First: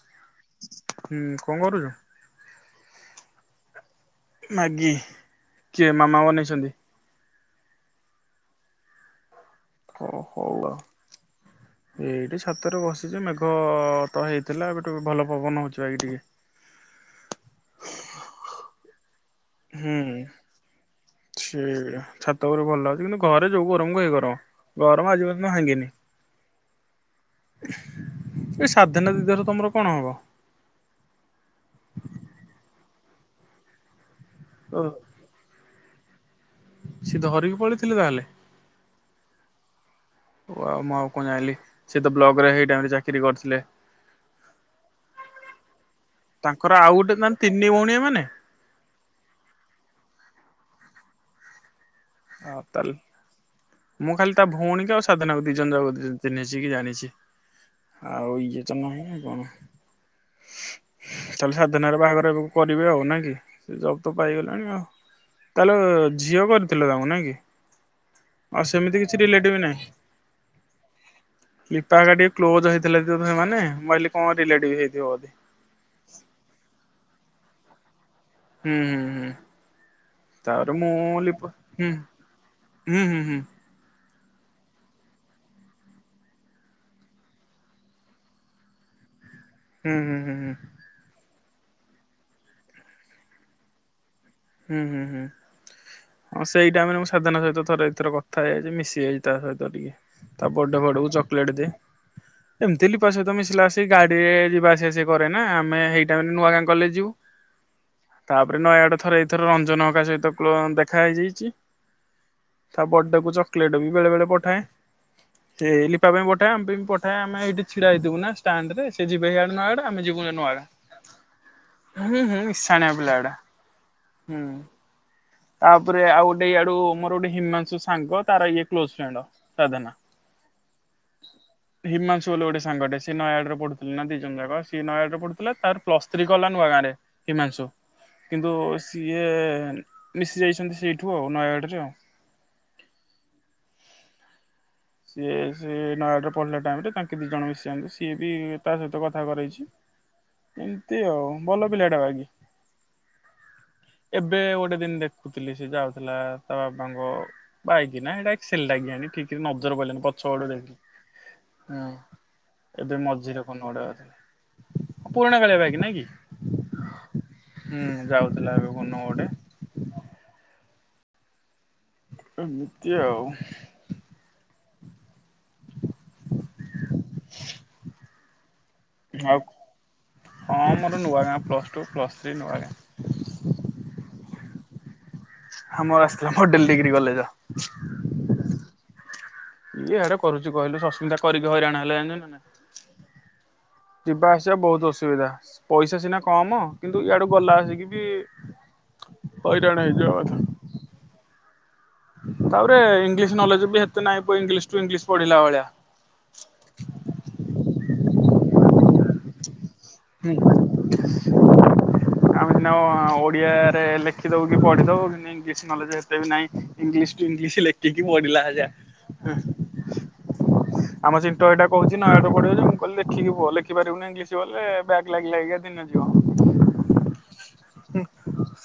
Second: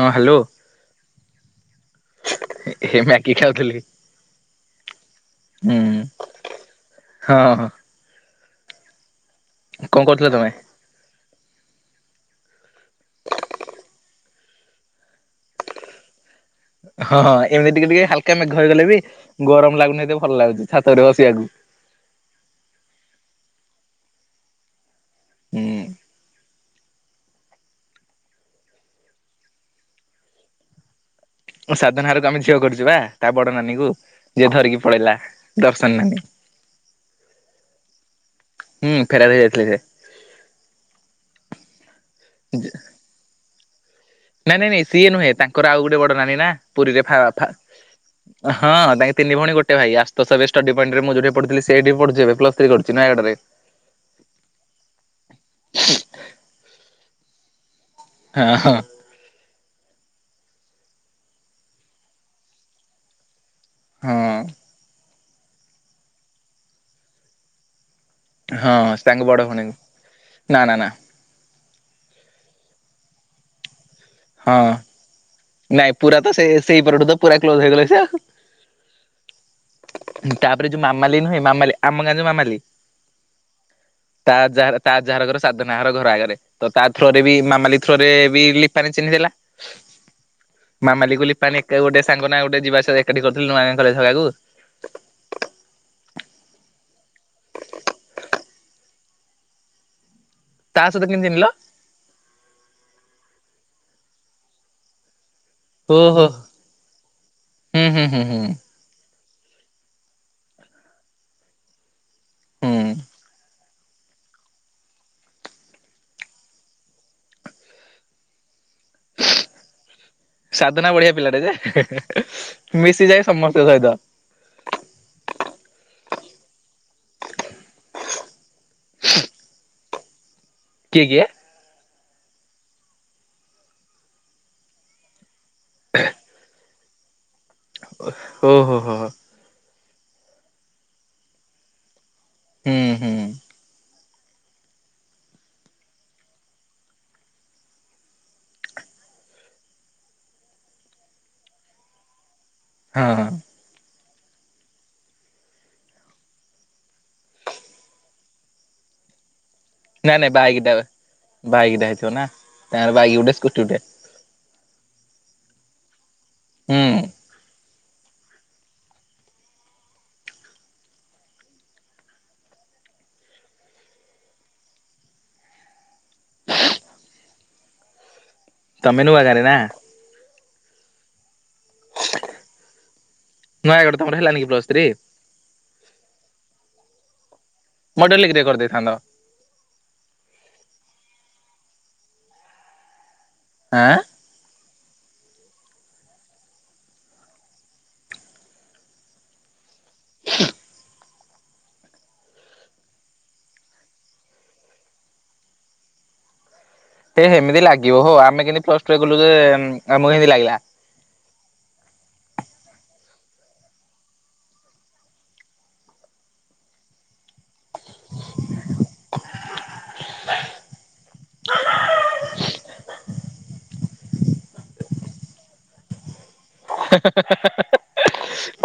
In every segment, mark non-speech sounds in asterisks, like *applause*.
ହଁ ହ୍ୟାଲୋ ହୁଁ କଣ କରୁଛୁ? ଏ ମ୍ୟାଗି ଖାଉଥିଲି। ମାଗି ହୁଁ କିଏ ମାମା ବନେଇଛନ୍ତି? ହଁ ହଁ କଣ ଓ କରୁଥିଲ ହଉ ତମେ? ଆଉ ଏଇଠି ଛାତରେ ବସିଛି ମେଘ ତ ହେଇଥିଲା ଏବେ ଟିକେ ଭଲ ପବନ ହଉଛି ଭକ ଟିକେ ହଁ ଏମିତି ଟିକେ ଟିକେ ହାଲକା ମେଘ ହେଇଗଲେ ବି ଗରମ ହୁଁ ଲାଗୁନି ଏେ ଭଲ ଲାଗୁଛି ଛାତରେ ବସିବାକୁ ସେ ଛାତ ତ ଭଲ ଅଛି କିନ୍ତୁ ଘରେ ଯୋଉ ଗରମକୁ ହେଇ ଗରମ ଗରମ ଆଜି ପର୍ନ୍ତ ଭାଙ୍ଗନି ହୁଁ ଏଇ ସଧୀନ ଦିଧର ତମର କଣ ହବ? ସାଧନ ହାରକୁ ଆମେ ଝିଅ କରୁଛିବା ତା ବଡ ନାନୀ କ ଯିଏ ଓ ଧରିକି ପଳେଇଲା ଦର୍ଶନ ନାନୀ ସିଏ ଧରିକି ପଳେଇଥିଲେ ତାହେଲେ। ହୁଁ ଫେରାତ ହେଇ ଯାଇଥିଲି ସେ ଓ ଆଉ ମୁଁ ଆଉ କଣ ଜହିିଲି ସେ ତ ବ୍ଲକ ରେ ସେଇ ଟାଇମ ରେ ଚାକିରି କରିଥିଲେ ନାଇଁ ନାଇଁ ନାଇଁ ସିଏ ନୁହେଁ ତାଙ୍କର ଆଉ ଗୋଟେ ବଡ ନାନୀ ନା ତାଙ୍କର ଆଉ ପୁରୀରେ ଗୋଟେ ଫା ମାନେ ଫା ତିନି ଭଉଣୀ ଏମାନେ। ହଁ ତାଙ୍କେ ତିନି ଭଣୀ ଗୋଟେ ଭାଇ ଆଶୁତସ ଷ୍ଟଡି ପଏଣ୍ଟରେ ମୁଁ ଯଉଠି ପଢଥିଲି ସେଠି ପ ପ୍ଲସ ଆଉ ଥ୍ରୀ ତାହେଲେ କରୁଛି ନୟାଗଡ଼ ରେ ମୁଁ ଖାଲି ତା ଭଉଣୀ କି ଆଉ ସାଧନାଙ୍କୁ ଦି ଜ ଯାକୁ ଚିହ୍ନଛି କି ଜାଣିଛି। ହଁ ଆଉଇ ଏ ହଁ ତ ନହ କଣ ତାହେଲେ ସାଧିନ ରେ ବାହାଘର ଏବେକୁ କରିବେ ଆଉ ନାଇଁ କି। ସେ ଜବ୍ ତ ହଁ ପାଇଗଲାଣି ଆଉ ତାହେଲେ ଝିଅ କରିଥିଲ ତାଙ୍କୁ ନାଇ କି। ଆଉ ହଁ ସେମିତି ତାଙ୍କ କିଛି ବଡ ରିଲେଟିବ ଭଉଣୀ ନାହିଁ। ନା ନା ନା ଲିପା କା ଟିକେ କ୍ଲୋଜ ହେଇଥିଲା ସେମାନେହିଲି କଣ ହଁ। ରିଲେଟିଭ ହେଇଥିବ ବୋଧେ ନାଇଁ ପୁରା ତ ସେଇ ପରଠୁ ତ ପୁରା କ୍ଲୋଜ ହେଇଗଲେ ସେ ଆଉ ହୁଁ ହୁଁ ହୁଁ ତାପରେ ଯୋଉ ମୁଁ ମାମାଲି ନୁହଁ ଲିପା ମାମାଲି ହୁଁ ଆମ ଗାଁ ଯୋଉ ମାମାଲି ହୁଁ ହୁଁ ହୁଁ ତା ଯାହାର ତା ଯାହାର ଘର ସାଧନାହାର ଘର ଆଗରେ ତ ତା ଥ୍ର ରେ ବି ମାମାଲି ଥ୍ର ରେ ବି ଲିପାନି ଚିହ୍ନି ଦେଲା ହୁଁ ହୁଁ ହୁଁ ହୁଁ ମାାମଲି କୁ ଲିପାନି ଏକା ଗୋଟେ ସାଙ୍ଗ ନା ଗୋଟେ ଯିବା ଆସିବା ଏକାଠି କରିଥିଲେ ନୂଆଁ ଗାଁ କଲୋଜ ହେ ହୁଁ ହୁଁ ହୁଁ ହଁ ସେଇଟା ମାନେ ମୁଁ ସାଧନା ସହିତ ଥରେ ଦି ଥର କଥା ହେଇଯାଇଛି ମିଶିଯାଇଛି ତା ସହିତ ଟିକେ ତାପଡେ ତା ଫଡ ସହିତ କେମିତି ଚିହ୍ନିଲ ଚକଲେଟ ଦେଇ ଏମିତି ଲିପା ମିସିଲା ସହିତ ସେ ଗାଡି ରେ ଯିବା ଆସିବା ଆସେ କରେ ନା ମେ ସେଇ ଓହୋ ଟାଇମରେ ନୂଆ ଗାଁ କଲେ ଯିବୁ ହୁଁ ହୁଁ ହୁଁ ହୁଁ ତାପରେ ନୟାଗଡ ଥରେ ଏଥର ରଞ୍ଜନ ହଙ୍କ ସହିତ ଦେଖା ହେଇଯାଇଛି ତା ହୁଁ। ବଡକୁ କ୍ଲେଟ ବି ବେଳେବେଳେ ପଠାଏ। ଏ ଲିପା ପାଇଁ ପଠାଏ ଆମ ପାଇଁ ପଠାଏ ଆମେ ଏଇଠି ଛିଡା ହେଇଥିବୁ ନାଷ୍ଟାଣ୍ଡ ରେ ସେ ଯିବେ ଏଇଆଡେ ନୂଆଡା ଆମେ ଯିବୁ ନା ସାଧନା ବଢିଆ ପିଲାଟେ ଯେ ନୂଆଡା ହୁଁ ହୁଁ ମିଶାଣଆ ପିଲା ଆଡା ତ ସହିତ ହୁଁ ତାପରେ ଆଉ ଗୋଟେ ଇଆଡୁ ମୋର ଗୋଟେ ହିମାଂଶୁ ସାଙ୍ଗ ତାର ଇଏ କ୍ଲୋଜ ଫ୍ରେଣ୍ଡ ସାଧନା କିଏ କିଏ? ହିମାଂଶୁ ବୋଲି ଗୋଟେ ସାଙ୍ଗ ଟେ ସଏ ନୟାଡରେ ପଢୁଥିଲେ ନା ଦି ଜ ଯାକ ସଏ ନୟାଡରେ ପଢୁଥିଲେ ଲା ତାର ପ୍ଲସ୍ ଥ୍ରୀ କଲା ନୁ ଗାଁରେ ହିମାଂଶୁ କିନ୍ତୁ ଓହୋ ହୋ ହୋ ସିଏ। ମିଶି ଯାଇଛନ୍ତି ସେଇଠୁ ଆଉ ନୟାଗଡ଼ରେ ଆଉ ହୁଁ ହୁଁ। ସିଏ ସେ ନୟାଡରେ ପଢିଲା ଟାଇମରେ ତାଙ୍କେ ଦି ଜଣ ମିଶି ଯାଆନ୍ତି ସିଏ ବି ତା ସହିତ କଥା କରେଇଛି। ଏମିତି ଆଉ ଭଲ ପିଲାଟା ବାକି ହଁ। ଏବେ ଗୋଟେ ଦିନ ଦେଖୁଥିଲି ସେ ଯାଉଥିଲା ତା ବାବାଙ୍କ ବାଇକିି ନା ଏଇଟା ଏକ୍ସସେଲଟା ଲାଗି ଆଣିିକ ନ ନାଇଁ ନାଇଁ ବାଇକ୍ ହଁ। ବାଇକଟା ହେଇଥିବ ନା ତାଙ୍କର ବାଇକ ଗୋଟେ ସ୍କୁଟି ଗୋଟେ ପୁରୁଣାକାଳିଆ ବାଇକି ନାଁ କି? ହୁଁ। ହୁଁ ଯାଉଥିଲା ଏବେ କୋଉଦିନ ଗୋଟେ। ଏମିତି ଆଉ ତମେ ନୁଆ ଆଉ ଗାଆଁରେ ନା? ହଁ ମୋର ନୂଆ ଗାଁ plus two plus three Nuagaon. Nayagarh ତମର ହେଲାନି କି ପ୍ଲସ ଥ୍ରୀ? ଆମର ଆସିଥିଲା ମଡେଲ ଡିଗ୍ରୀ କଲେଜ। ମଡେଲ ଡିଗ୍ରୀରେ କରିଦେଇଥାନ୍ତ। ଇଏହାର କରୁଛି କହିଲୁ ଶସ୍ମିତା କରିକି ହଇରାଣ ହେଲା ନା ନା। ଆଁ ଯିବା ଆସିବା ବହୁତ ଅସୁବିଧା ପଇସା ସିନା କମ କିନ୍ତୁ ଇଆଡୁ ଗଲା ଆସିକି ବି ହଇରାଣ ହେଇଯିବ ଅଯଥା ତାପରେ ଇଂଲିଶ ନଲେଜ ବି ଏତେ ନାଇଁ ପ ଇଂଲିଶ ଟୁ ଇଂଲିଶ ପଢିଲା ଭଳିଆ। ହେ ସେମିତି ଲାଗିବ ହଉ ଆମେ କେମତି ପ୍ଲସ୍ ଟୁରେ କଲୁ ଯେ ଆମକୁ ହେମିତି ହୁଁ। ଲାଗିଲା। ଆମେ ସିନା ଓଡିଆରେ ଲେଖିଦବୁ କି ପଢି ଦବୁ କି ଇଂଲିସ ନଲେଜ ଏତେ ବି ନାଇଁ ଇଂଲିସ ଟୁ ଇଂଲିଶ ଲେଖିକି ପଢିଲା ଭଳିଆ। ଆମ ଚିଣ୍ଟୁ ଏଇଟା କହୁଛି ନୟାଗଡ଼ରେ ପଢିବଛି ମୁଁ କହିଲି ଲେଖ ଲେଖିପାରିବନି ଇଂଲିଶ କଲେ। ବ୍ୟାକ ଲାଗି ଲାଗିକା ଦିନ ଯିବ।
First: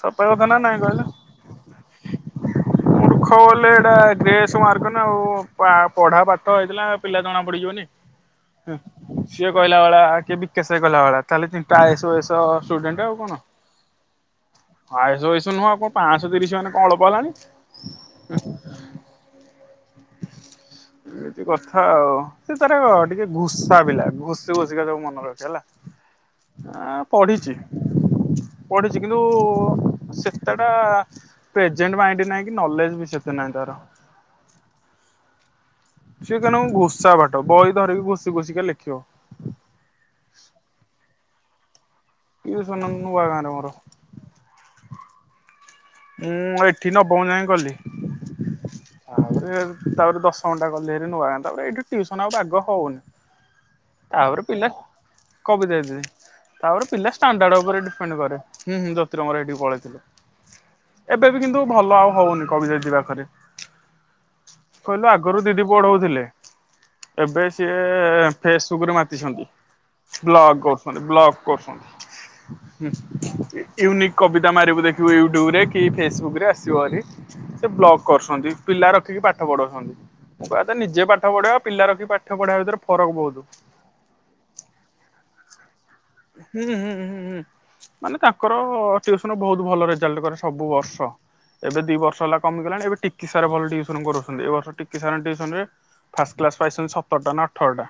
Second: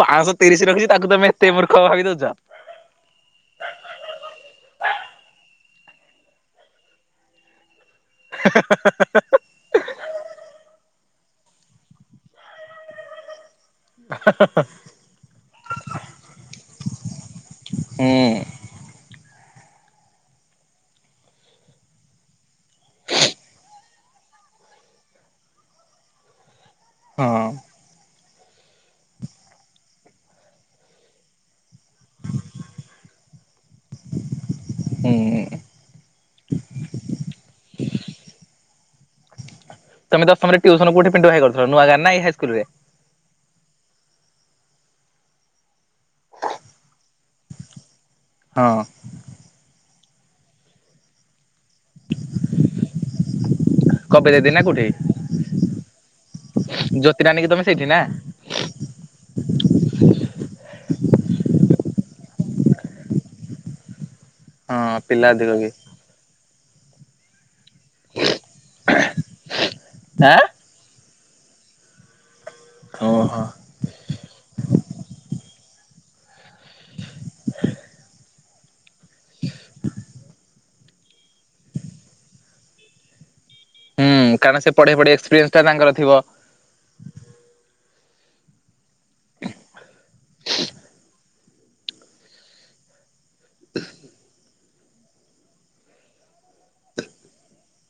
ସତ କଥା ନା ତିରିଶ ରଖିଛି ତାକୁ ତମେ ଏତେ ମୂର୍ଖ ଭାବି ଦଉଛ? ହ ମୁର୍ଖ ବୋଲେ ଏଟା ଗ୍ରେସ୍ ମାର୍କ ନା ଆଉ ପା ପଢ଼ା ପାଠ ହେଇଥିଲା ପିଲା ଜଣାପଡ଼ିଯିବନି। ସିଏ କହିଲା ଭଳିଆ କିଏ ବିକାଶ ଗଲା ଭଳିଆ ତାଲେ ତିନିଟା ଆଏସ ଓଏସ ଷ୍ଟୁଡେଣ୍ଟ ଆଉ କଣ? ହେ ହା ହା। ଆଇସ ଏଇଶ ନୁହଁ କଣ ପାଞ୍ଚଶହ ତିରିଶ ମାନେ କଣ ଅଳ୍ପ ହେଲାଣି? ହୁଁ। *inaudible* ଏମିତି କଥା ଆଉ ସେ ତାର ଟିକେ ଘୁସା ପିଲା ଘୁଷି ଘୁଷିକା ସବୁ ମନେ ରଖେ ହେଲା। ଆ ହଁ ପଢିଛି ପଢିଛି କିନ୍ତୁ ସେତେଟା ପ୍ରେଜେଣ୍ଟ ମାଇଣ୍ଡ ନାହିଁ କି ନଲେଜ ବି ସେତେ ନାହିଁ ତାର। ହୁଁ। ସିଏ କଣ ଘୁଷା ପାଠ ବହି ଧରିକି ଘୁଷି ଘୁଷିକା ଲେଖିବ। ତମେ ଦଶମରେ ଟ୍ୟୁସନ କୋଉଠି ପିଣ୍ଟୁ ଭାଇ କରୁଥିଲ ନୂଆ ଗାଁରେ ନା ଏଇ ହାଇସ ଟ୍ୟୁସନ ନୂଆ ଗାଁ ରେ ମୋର। ମୁଁ ଏଠି ନବମ ଯାଏ କଲି। ହଁ। ତା ତାପରେ ଦଶମଟା ଗଲିଭାରି ନୂଆ ଗାଁ ତାପରେ ଏଇଠି ଟ୍ୟୁସନ ଆଉ ବାଗ ହଉନି। କବି ତାପରେ ଦିଦି ନା ପିଲା କୋଉଠି? କବିତା ଦିଦି ତାପରେ ପିଲା ଜ୍ୟୋତି ନାନୀକି ଷ୍ଟାଣ୍ଡାଡ ତମେ ଉପରେ ସେଇଠି ନା? ଡିପେଣ୍ଡ କରେ। ଆମର ଏଠି ପଳେଇଥିଲୁ। ଏବେ ବି କିନ୍ତୁ ଭଲ ଆଉ ହଉନି କବିତା ଦିଦି ପାଖରେ। ହଁ କହିଲୁ ପିଲା ଆଗରୁ ଅଧିକ ଦିଦି କି ପଢଉଥିଲେ। ଏବେ ସିଏ ଫେସବୁକରେ ମାତିଛନ୍ତି ଆଁ ବ୍ଲଗ ବ୍ଲଗ୍ କରୁଛନ୍ତି ଓହୋ। ୟୁନିକ୍ କବିତା ମାରିବୁ ଦେଖିବୁ ୟୁଟୁବରେ। କି ଫେସବୁକରେ ଆସିବଭାରି ସେ ବ୍ଲଗ କରୁଛନ୍ତି ପିଲା ରଖିକି ପାଠ ପଢ଼ଉଛନ୍ତି। ମୋ କହିବା କଥା ନିଜେ ପାଠ ପଢେଇବା ପିଲା ରଖିକି ପାଠ ପଢିବା ଭିତରେ ଫରକ ବହୁତ। ହୁଁ କାରଣ ସେ ପଢ଼େଇ ପଢେଇ ଏକ୍ସପିରିନ୍ସଟା ତାଙ୍କ ଥିବ। ହୁଁ ହୁଁ ହୁଁ ହୁଁ। ମାନେ ତାଙ୍କର ଟିୟୁସନ୍ ବହୁତ ଭଲ ରେଜଲ୍ଟ କରେ ସବୁ ବର୍ଷ। ଏବେ ଦି ବର୍ଷ ହେଲା କମିଗଲାଣି ଏବେ ଟିକିସାର ଭଲ ଟିୟୁସନ କରଉଛନ୍ତି ଏ ବର୍ଷ ଟିକିସାର ଟିୟୁସନ ରେ ଫାର୍ଷ୍ଟ କ୍ଲାସ ପାଇଛନ୍ତି ସତର ଟା ନା ଅଠରଟା।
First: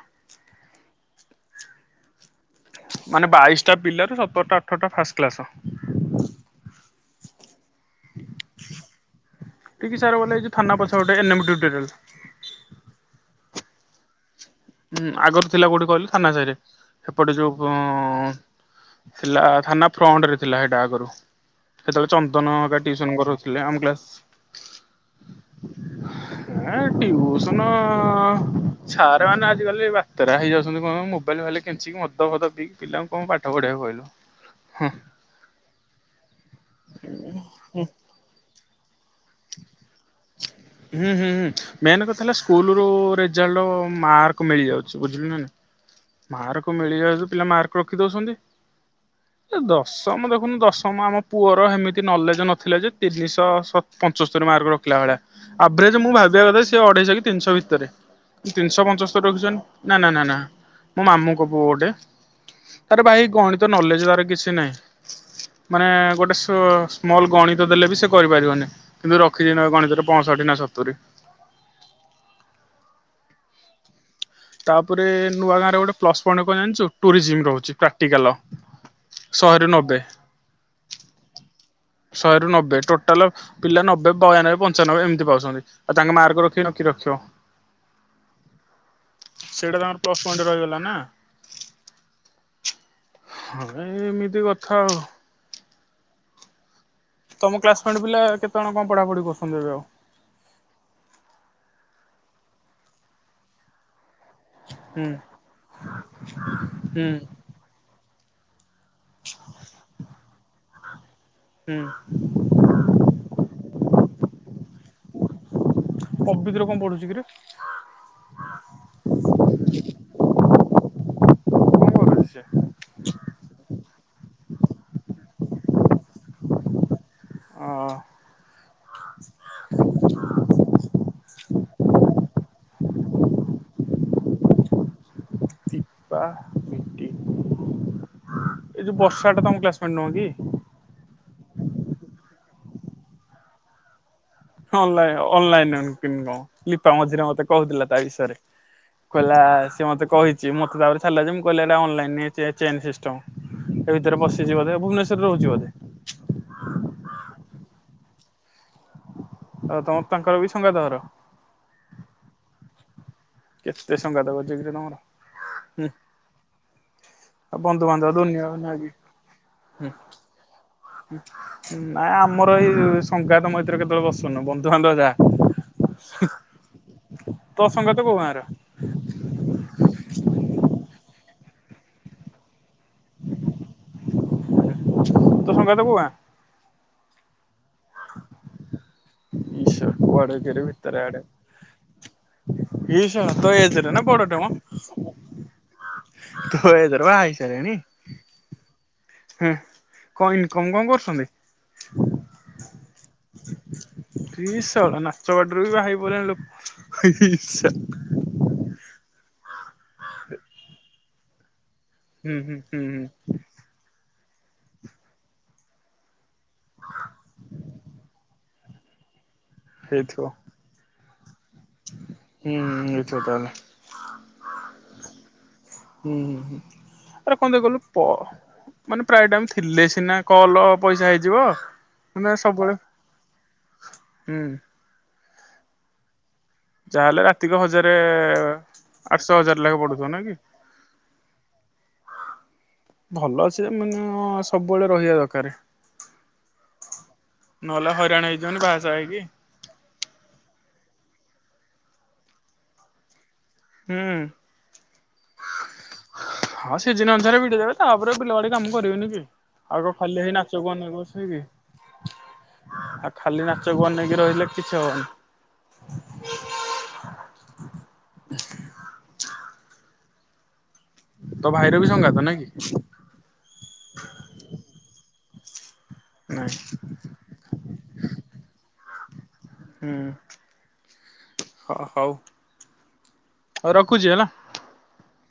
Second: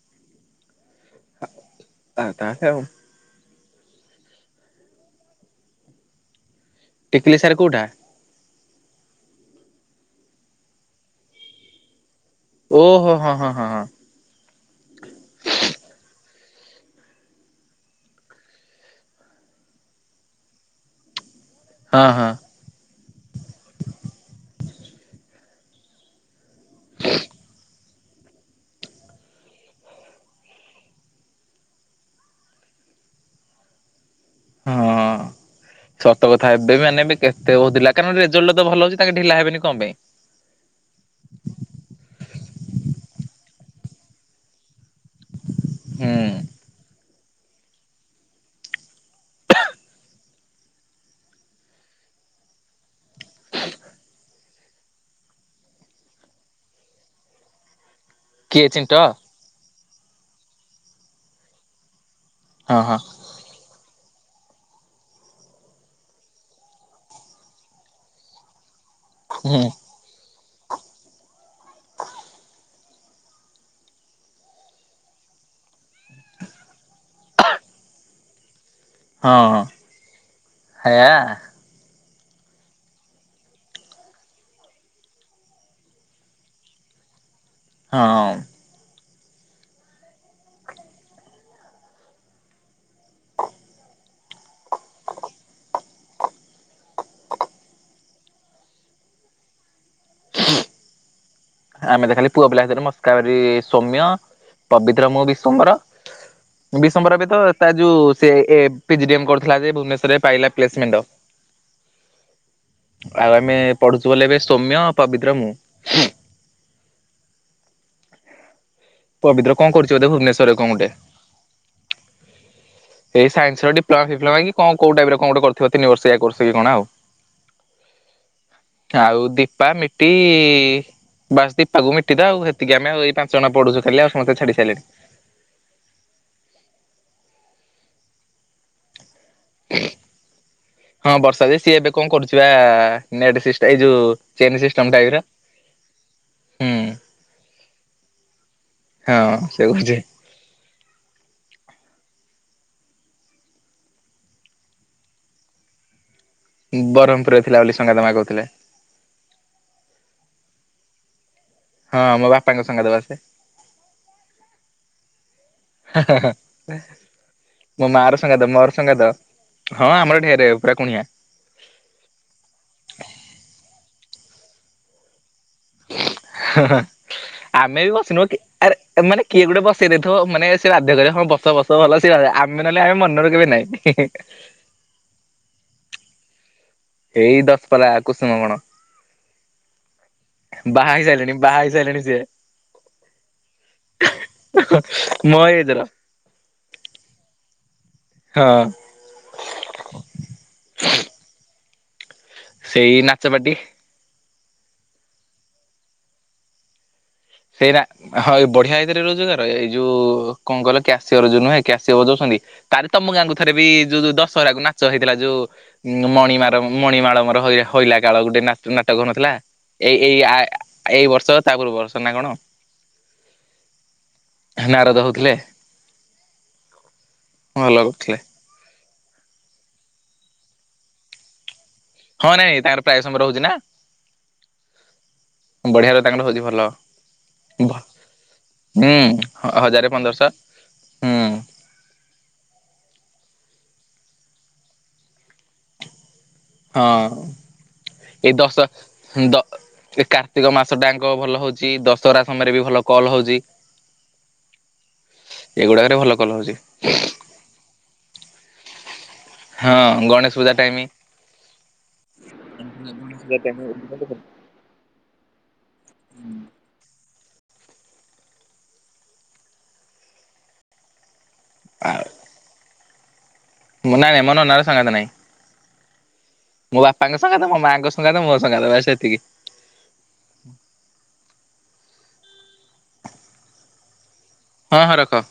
ଆଉ ତା ସେ ଆଉ। ମାନେ ବାଇଶଟା ପିଲାରୁ ସତରଟା ଅଠରଟା ଫାଷ୍ଟ କ୍ଲାସ। ଟିକିଲି ସାର୍ କୋଉଟା। ଟିକି ସାର୍ ଗୋଟେ ଏଇ ଥାନା ପଛ ପଟେ *unintelligible* ଓ ହୋ ହଁ ହଁ ହଁ ହଁ। ଉଁ ଆଗରୁ ଥିଲା କୋଉଠି କହିଲୁ ଥାନା ସାହିରେ ସେପଟେ ଯୋଉ ଥିଲା ଥାନା ଫ୍ରଣ୍ଟ ରେ ଥିଲା ସେଇଟା ଆଗରୁ ହଁ ସେତେବେଳେ ଚନ୍ଦନ କା ଟ୍ୟୁସନ କରଉଥିଲେ ଆମ କ୍ଲାସ ଏ ଟ୍ୟୁସନ ସାର୍ ମାନେ ଆ ଆଜି କାଲି ବାତେ ହେଇଯାଉଛନ୍ତି କଣ ମୋବାଇଲ ଭାଲି କେଞ୍ଚିକି ମଦ ଫଦ ପିକି ପିଲାଙ୍କୁ କଣ ପାଠ ପଢେଇବ କହିଲ। ହଁ ହୁଁ। ହଁ। ସତ କଥା ଏବେ ବି ମାନେବେ କେତେ ହଉଥିଲା କାରଣ ରେଜଲ୍ଟ ତ ଭଲ ହଉଛି ତାଙ୍କ ଢିଲା ହେବେନି କଣ ପାଇଁ। *inaudible* ହୁଁ ହୁଁ ହୁଁ ମେନ୍ କଥା ହେଲା ସ୍କୁଲ ରୁ ରେଜଲ୍ଟଟ ମାର୍କ ମିଳିଯାଉଛି ବୁଝିଲୁ ନା। ହୁଁ। ହାରକୁ ମିଳି ଯାଉଛି ପିଲା ମାର୍କ ରଖି ଦଉଛନ୍ତି। ଦଶମ ଦେଖୁନୁ ଦଶମ ଆମ ପୁଅର ଏମିତି ନଲେଜ ନଥିଲା ଯେ ତିନିଶହ ସତ୍ ପଞ୍ଚସ୍ତରୀ ମାର୍କ ରଖିଲା ଭଳିଆ ଆଭରେଜ ମୁଁ ଭାବିବା କଥା ସିଏ ଅଢେଇଶହ କି ତିନିଶହ ଭିତରେ। କିଏ ତିନିଶହ ଚିଣ୍ଟ ପଞ୍ଚସ୍ତର ରଖିଛନ୍ତି ନା ନା ନା ନା। ମୋ ମାମୁଙ୍କ ପୁଅ ଗୋଟେ ହଁ ହଁ ତାର ଭାଇ ଗଣିତ ନଲେଜ ତାର କିଛି ନାହିଁ। ମାନେ ଗୋଟେ ସୋ ସ୍ମଲ ଗଣିତ ଦେଲେ ବି ସେ କରିପାରିବନି। କିନ୍ତୁ ରଖିଛି ହୁଁ ନା ଗଣିତରେ ପଅଁଷଠି ନା ସତୁରି। ତାପରେ ନୂଆ ଗାଁରେ ଗୋଟେ ପ୍ଲସ୍ ପଏଣ୍ଟ କଣ ଜାଣିଛୁ ଟୁରିଜିମ ରହୁଛି ପ୍ରାକ୍ଟିକାଲ। ହଁ ଶହେରୁ ନବେ ହାୟା। ଶହେରୁ ନବେ ଟୋଟାଲ ପିଲା ନବେ ବୟାନବେ ପଞ୍ଚାନବେ ଏମିତି ପାଉଛନ୍ତି। ଆଉ ତାଙ୍କ ମାର୍କ ରଖିବ ନା ଆଉ କିଏ ରଖିବ। ହଁ। ସେଇଟା ତ ଆମର ପ୍ଲସ ପଏଣ୍ଟ ରହିଗଲା ନା। ହଁ ଏ ଏମିତି କଥା ଆଉ। ତମ କ୍ଲାସମେଣ୍ଟ ପିଲା କେତେ ଜଣ କଣ ପଢା ପଢି କରୁଛନ୍ତି ଏବେ ଆଉ। ଆମେ ତ ଖାଲି ପୁଅ ପିଲା ଭିତରେ ମସ୍କାରି ସୌମ୍ୟ। ହୁଁ ପବିତ୍ର ମୁଁ ବିଶୁମ୍ବର ହୁଁ ବିଶୁମ୍ବର ବି ତ। ତା ଯୋଉ ସେ ଏ ପିଜୀଡିମ୍ କରୁଥିଲା ଯେ ଭୁବନେଶ୍ୱରରେ ପାଇଲା ପ୍ଲେସମେଣ୍ଡୋ। ହୁଁ। ଆଉ ଆମେ ପଢୁଥିଲୁ ଏବେ ସୌମ୍ୟ ପବିତ୍ର ମୁଁ। ପବିତ୍ର କଣ ପଢୁଛି କିରେ। ପବିତ୍ର କଣ କରୁଚି ବୋଧେ ଭୁବନେଶ୍ୱର ରେ କଣ ଗୋଟେ। କଣ କରୁଛି ସେ? ଏ ସାଇନ୍ସ ର ଡି୍ପଲମା ଫିପ୍ଲମା କି କଣ କୋଉ ଟାଇପର କଣ ଗୋଟେ କରୁ ଥିବ ତିନି ବର୍ଷକିଆ କୋର୍ସ କି କଣ ଆଉ। ହ। ଆଉ ଦୀପା ମିଟି ଇ ବାସ୍ ଦିପାକୁ ମିଟି ତ ଆଉ ହେତିକି ଆମେ ଏଇ ପାଞ୍ଚ ଜଣ ପଢୁଚୁ ଖାଲି ଆଉ ସମସ୍ତେ ଛାଡି ସାରିଲେଣି। ଦୀପା ମିଟି ଏ ଯୋଉ ବର୍ଷା ଟା ତମ କ୍ଲାସମେଟ ନୁହଁ କି? ହଁ ବର୍ଷା ଯେ ସିଏ ଏବେ କଣ କରୁଛି ବା ନେଟ ସିଷ୍ଟ୍ ଏଇ ଯୋଉ ଚେନ୍ ସିଷ୍ଟମ ଟାଇପ୍ ଅନଲାଇ ର। ଅନଲାଇନ କେମିତି ହୁଁ କଣ ଲିପା ମଝିରେ ମତେ କହୁଥିଲା ତା ବିଷୟରେ। ହଁ କହିଲା ସେ ସିଏ କହୁଛି ମତେ କହିଛି ମତେ ତାପରେ ଛାଡ଼ିଲା ଯେ ମୁଁ କହିଲି ଅନଲାଇନ ଚେ ଚେନ୍ ସିଷ୍ଟମ। ଏ ଭିତରେ ପଶିଛି ବୋଧେ ଭୁବନେଶ୍ୱରରେ ରହୁଛି ବୋଧେ। ବ୍ରହ୍ମପୁରରେ ଥିଲା ବୋଲି ସଙ୍ଗାତ ମା କହୁଥିଲେ। ଆଉ ତମର ତାଙ୍କର ବି ସଙ୍ଗାତ ଘର। ହଁ ମୋ ବାପାଙ୍କ ସଙ୍ଗାତ ପା ସେ। କେତେ ସଙ୍ଗାତ କରିଚ କିରେ ତମର। ହୁଁ ହା ହା। ଆଉ ମୋ ମା ବନ୍ଧୁବାନ୍ଧବ ର ଦୁନିଆ ସଙ୍ଗାତ ମୋର ନାକି। ସଙ୍ଗାତ ହଁ ହୁଁ ଆମର ଢେର୍ ପୁରା କୁଣିଆ। ନାଇଁ ଆମର ଏଇ ସଂଘାତ ମଝିରେ କେତେବେଳେ ବସୁନୁ ବନ୍ଧୁବାନ୍ଧବ ଯାହା। ହା ହା ତୋ ଆମେ ବି ସଙ୍ଗାତ କୋଉ ବସିନୁ ଗାଁର କି ଆରେ ଆ ମାନେ କିଏ ଗୋଟେ ବସେଇ ଦେଇଥିବ ମାନେ ସେ ବାଧ୍ୟ କରିବ ହଁ ବସ ବସ ଭଲ ସେ ଆ ନ ନେହେଲେ ଆମେ ମନରେ କେବେ ନାଇ। ତୋ ସଙ୍ଗାତ କୋଉ ଗାଁ? ଏଇ ଦଶପଲା କସୁମ ବଣ। ଆଛା କୁଆଡେ କିରେ ବାହା ଭିତର ହେଇ ଆଡେ। ସାରିଲେଣି ବାହା ହେଇ ସାରିଲେଣି ସିଏ। ଇଏ ସଳା ତୋ ଏଜର ନା ବଡ ଟେ ମ? ମୋ ଏଜ ର ତୋ ଏଜର ବାହା ହେଇସାରିଲାଣୀ। ହଁ। ହୁଁ କଣ ଇନକମ କଣ କରୁଛନ୍ତି? ସେଇ ନାଚପାଟି। ଇ ଶଳା ନାଚ ପାଟିରୁ ବି ବାହା ହେଇଗଲେଣି ଲୋକ ଇ ସେଇ ସ ନା ହଁ ଏଇ ବଢିଆ ଏଇଥିରେ ରୋଜଗାର ଏଇ ଯୋଉ କଣ କହିଲେ କ୍ୟାସିୟର ଯୋଉ ନୁହେଁ କ୍କ୍ୟସିଓ ବଜଉଛନ୍ତି ହୁଁ ହୁଁ ହୁଁ ଆରେ ତମ ହୁଁ ଗାଁ ଙ୍କୁ ଥରେ ବି ଯୋ ଯୋଉ ଦଶହରାକୁ ନାଚ ହେଇଥିଲା ଯୋଉ ଉ ମଣିମା ମଣିମାଳମର ହଇ ହଇଲା କାଳ ଗୋଟେ ନାଟ ନାଟକ ନଥିଲା। ଏଇ ଏଇ ହେଇଥିବ ଆ ଏଇ ବର୍ଷ ତା ପୂର୍ବ ବର୍ଷ ନା କଣ। ହୁଁ ହୁଁ ହେଇଥିବ ନାରଦ ତାହେଲେ। ହଉଥିଲେ ହୁଁ ହ ହୁଁ ଆରେ କଣ ଦେଖି ଭଲ କହିଲୁ ପ କରୁଥିଲେ। ମାନେ ପ୍ରାୟ ଟାଇମ୍ ଥିଲେ ସିନା କଲ ପଇସା ହେଇଯିବ। ମାନେ ହଁ ନାଇଁ ସବୁବେଳେ ତାଙ୍କର ପ୍ରାୟ ସମୟ ରହୁଛି ନା ହୁଁ ବଢିଆ ର ତାଙ୍କର ହୋଉଛି ଭଲ। ଯାହାହେଲେ ରାତିକ ହଜାରେ ହୁଁ ଆଠଶହ ହଜାର ଲେଖା ହଜାରେ ପଡୁଥିବ ନାଇ ପନ୍ଦରଶହ କି? ହୁଁ ଭଲ ସେ ମାନେ ସବୁବେଳେ ରହିବା ଦରକାର। ହଁ। ନହେଲେ ହଇରାଣ ଏଇ ଦଶ ହେଇଯିବନି ବାହାସାହା ହେଇକି। ଦ ଏ କାର୍ତ୍ତିକ ମାସ ଟାଙ୍କ ଭଲ ହଉଛି ଦଶହରା ସମୟରେ ବି ଭଲ କଲ୍ ହଉଛି। ହୁଁ ଏଗୁଡାକରେ ଭଲ କଲ ହଉଛି। ସାରେ ଭିଡ଼ିଓ ଦେବେ। ତାପରେ ବିଲ ବାଡି କାମ କରିବେନି କି। ହଁ ଆଉ କଣ ଫାଲି ହେଇ ଗଣେଶ ପୂଜା ନାଚକୁ ଟାଇମ ଅନେଇକି ବସିବେ। ଆଉ ଖାଲି ନାଚକୁ ଅନେଇକି ରହିଲେ କିଛି ହବନି। ହ ତୋ ଭାଇର ବି ସଙ୍ଗାତ ନାଇ କି। ନାଁ ନାଇ ମୋ ନନାର ସଙ୍ଗାତ ନାହିଁ। ନାଇଁ ମୋ ବାପାଙ୍କ ସଙ୍ଗାତ ମୋ ମାଆଙ୍କ ସଙ୍ଗାତ ମୋ ସଙ୍ଗାତ ଭାଇ ସେତିକି। ହୁଁ ହଁ ହଉ। ହୋଉ ରଖୁଛି ହେଲା। ହଁ ହଁ ରଖ।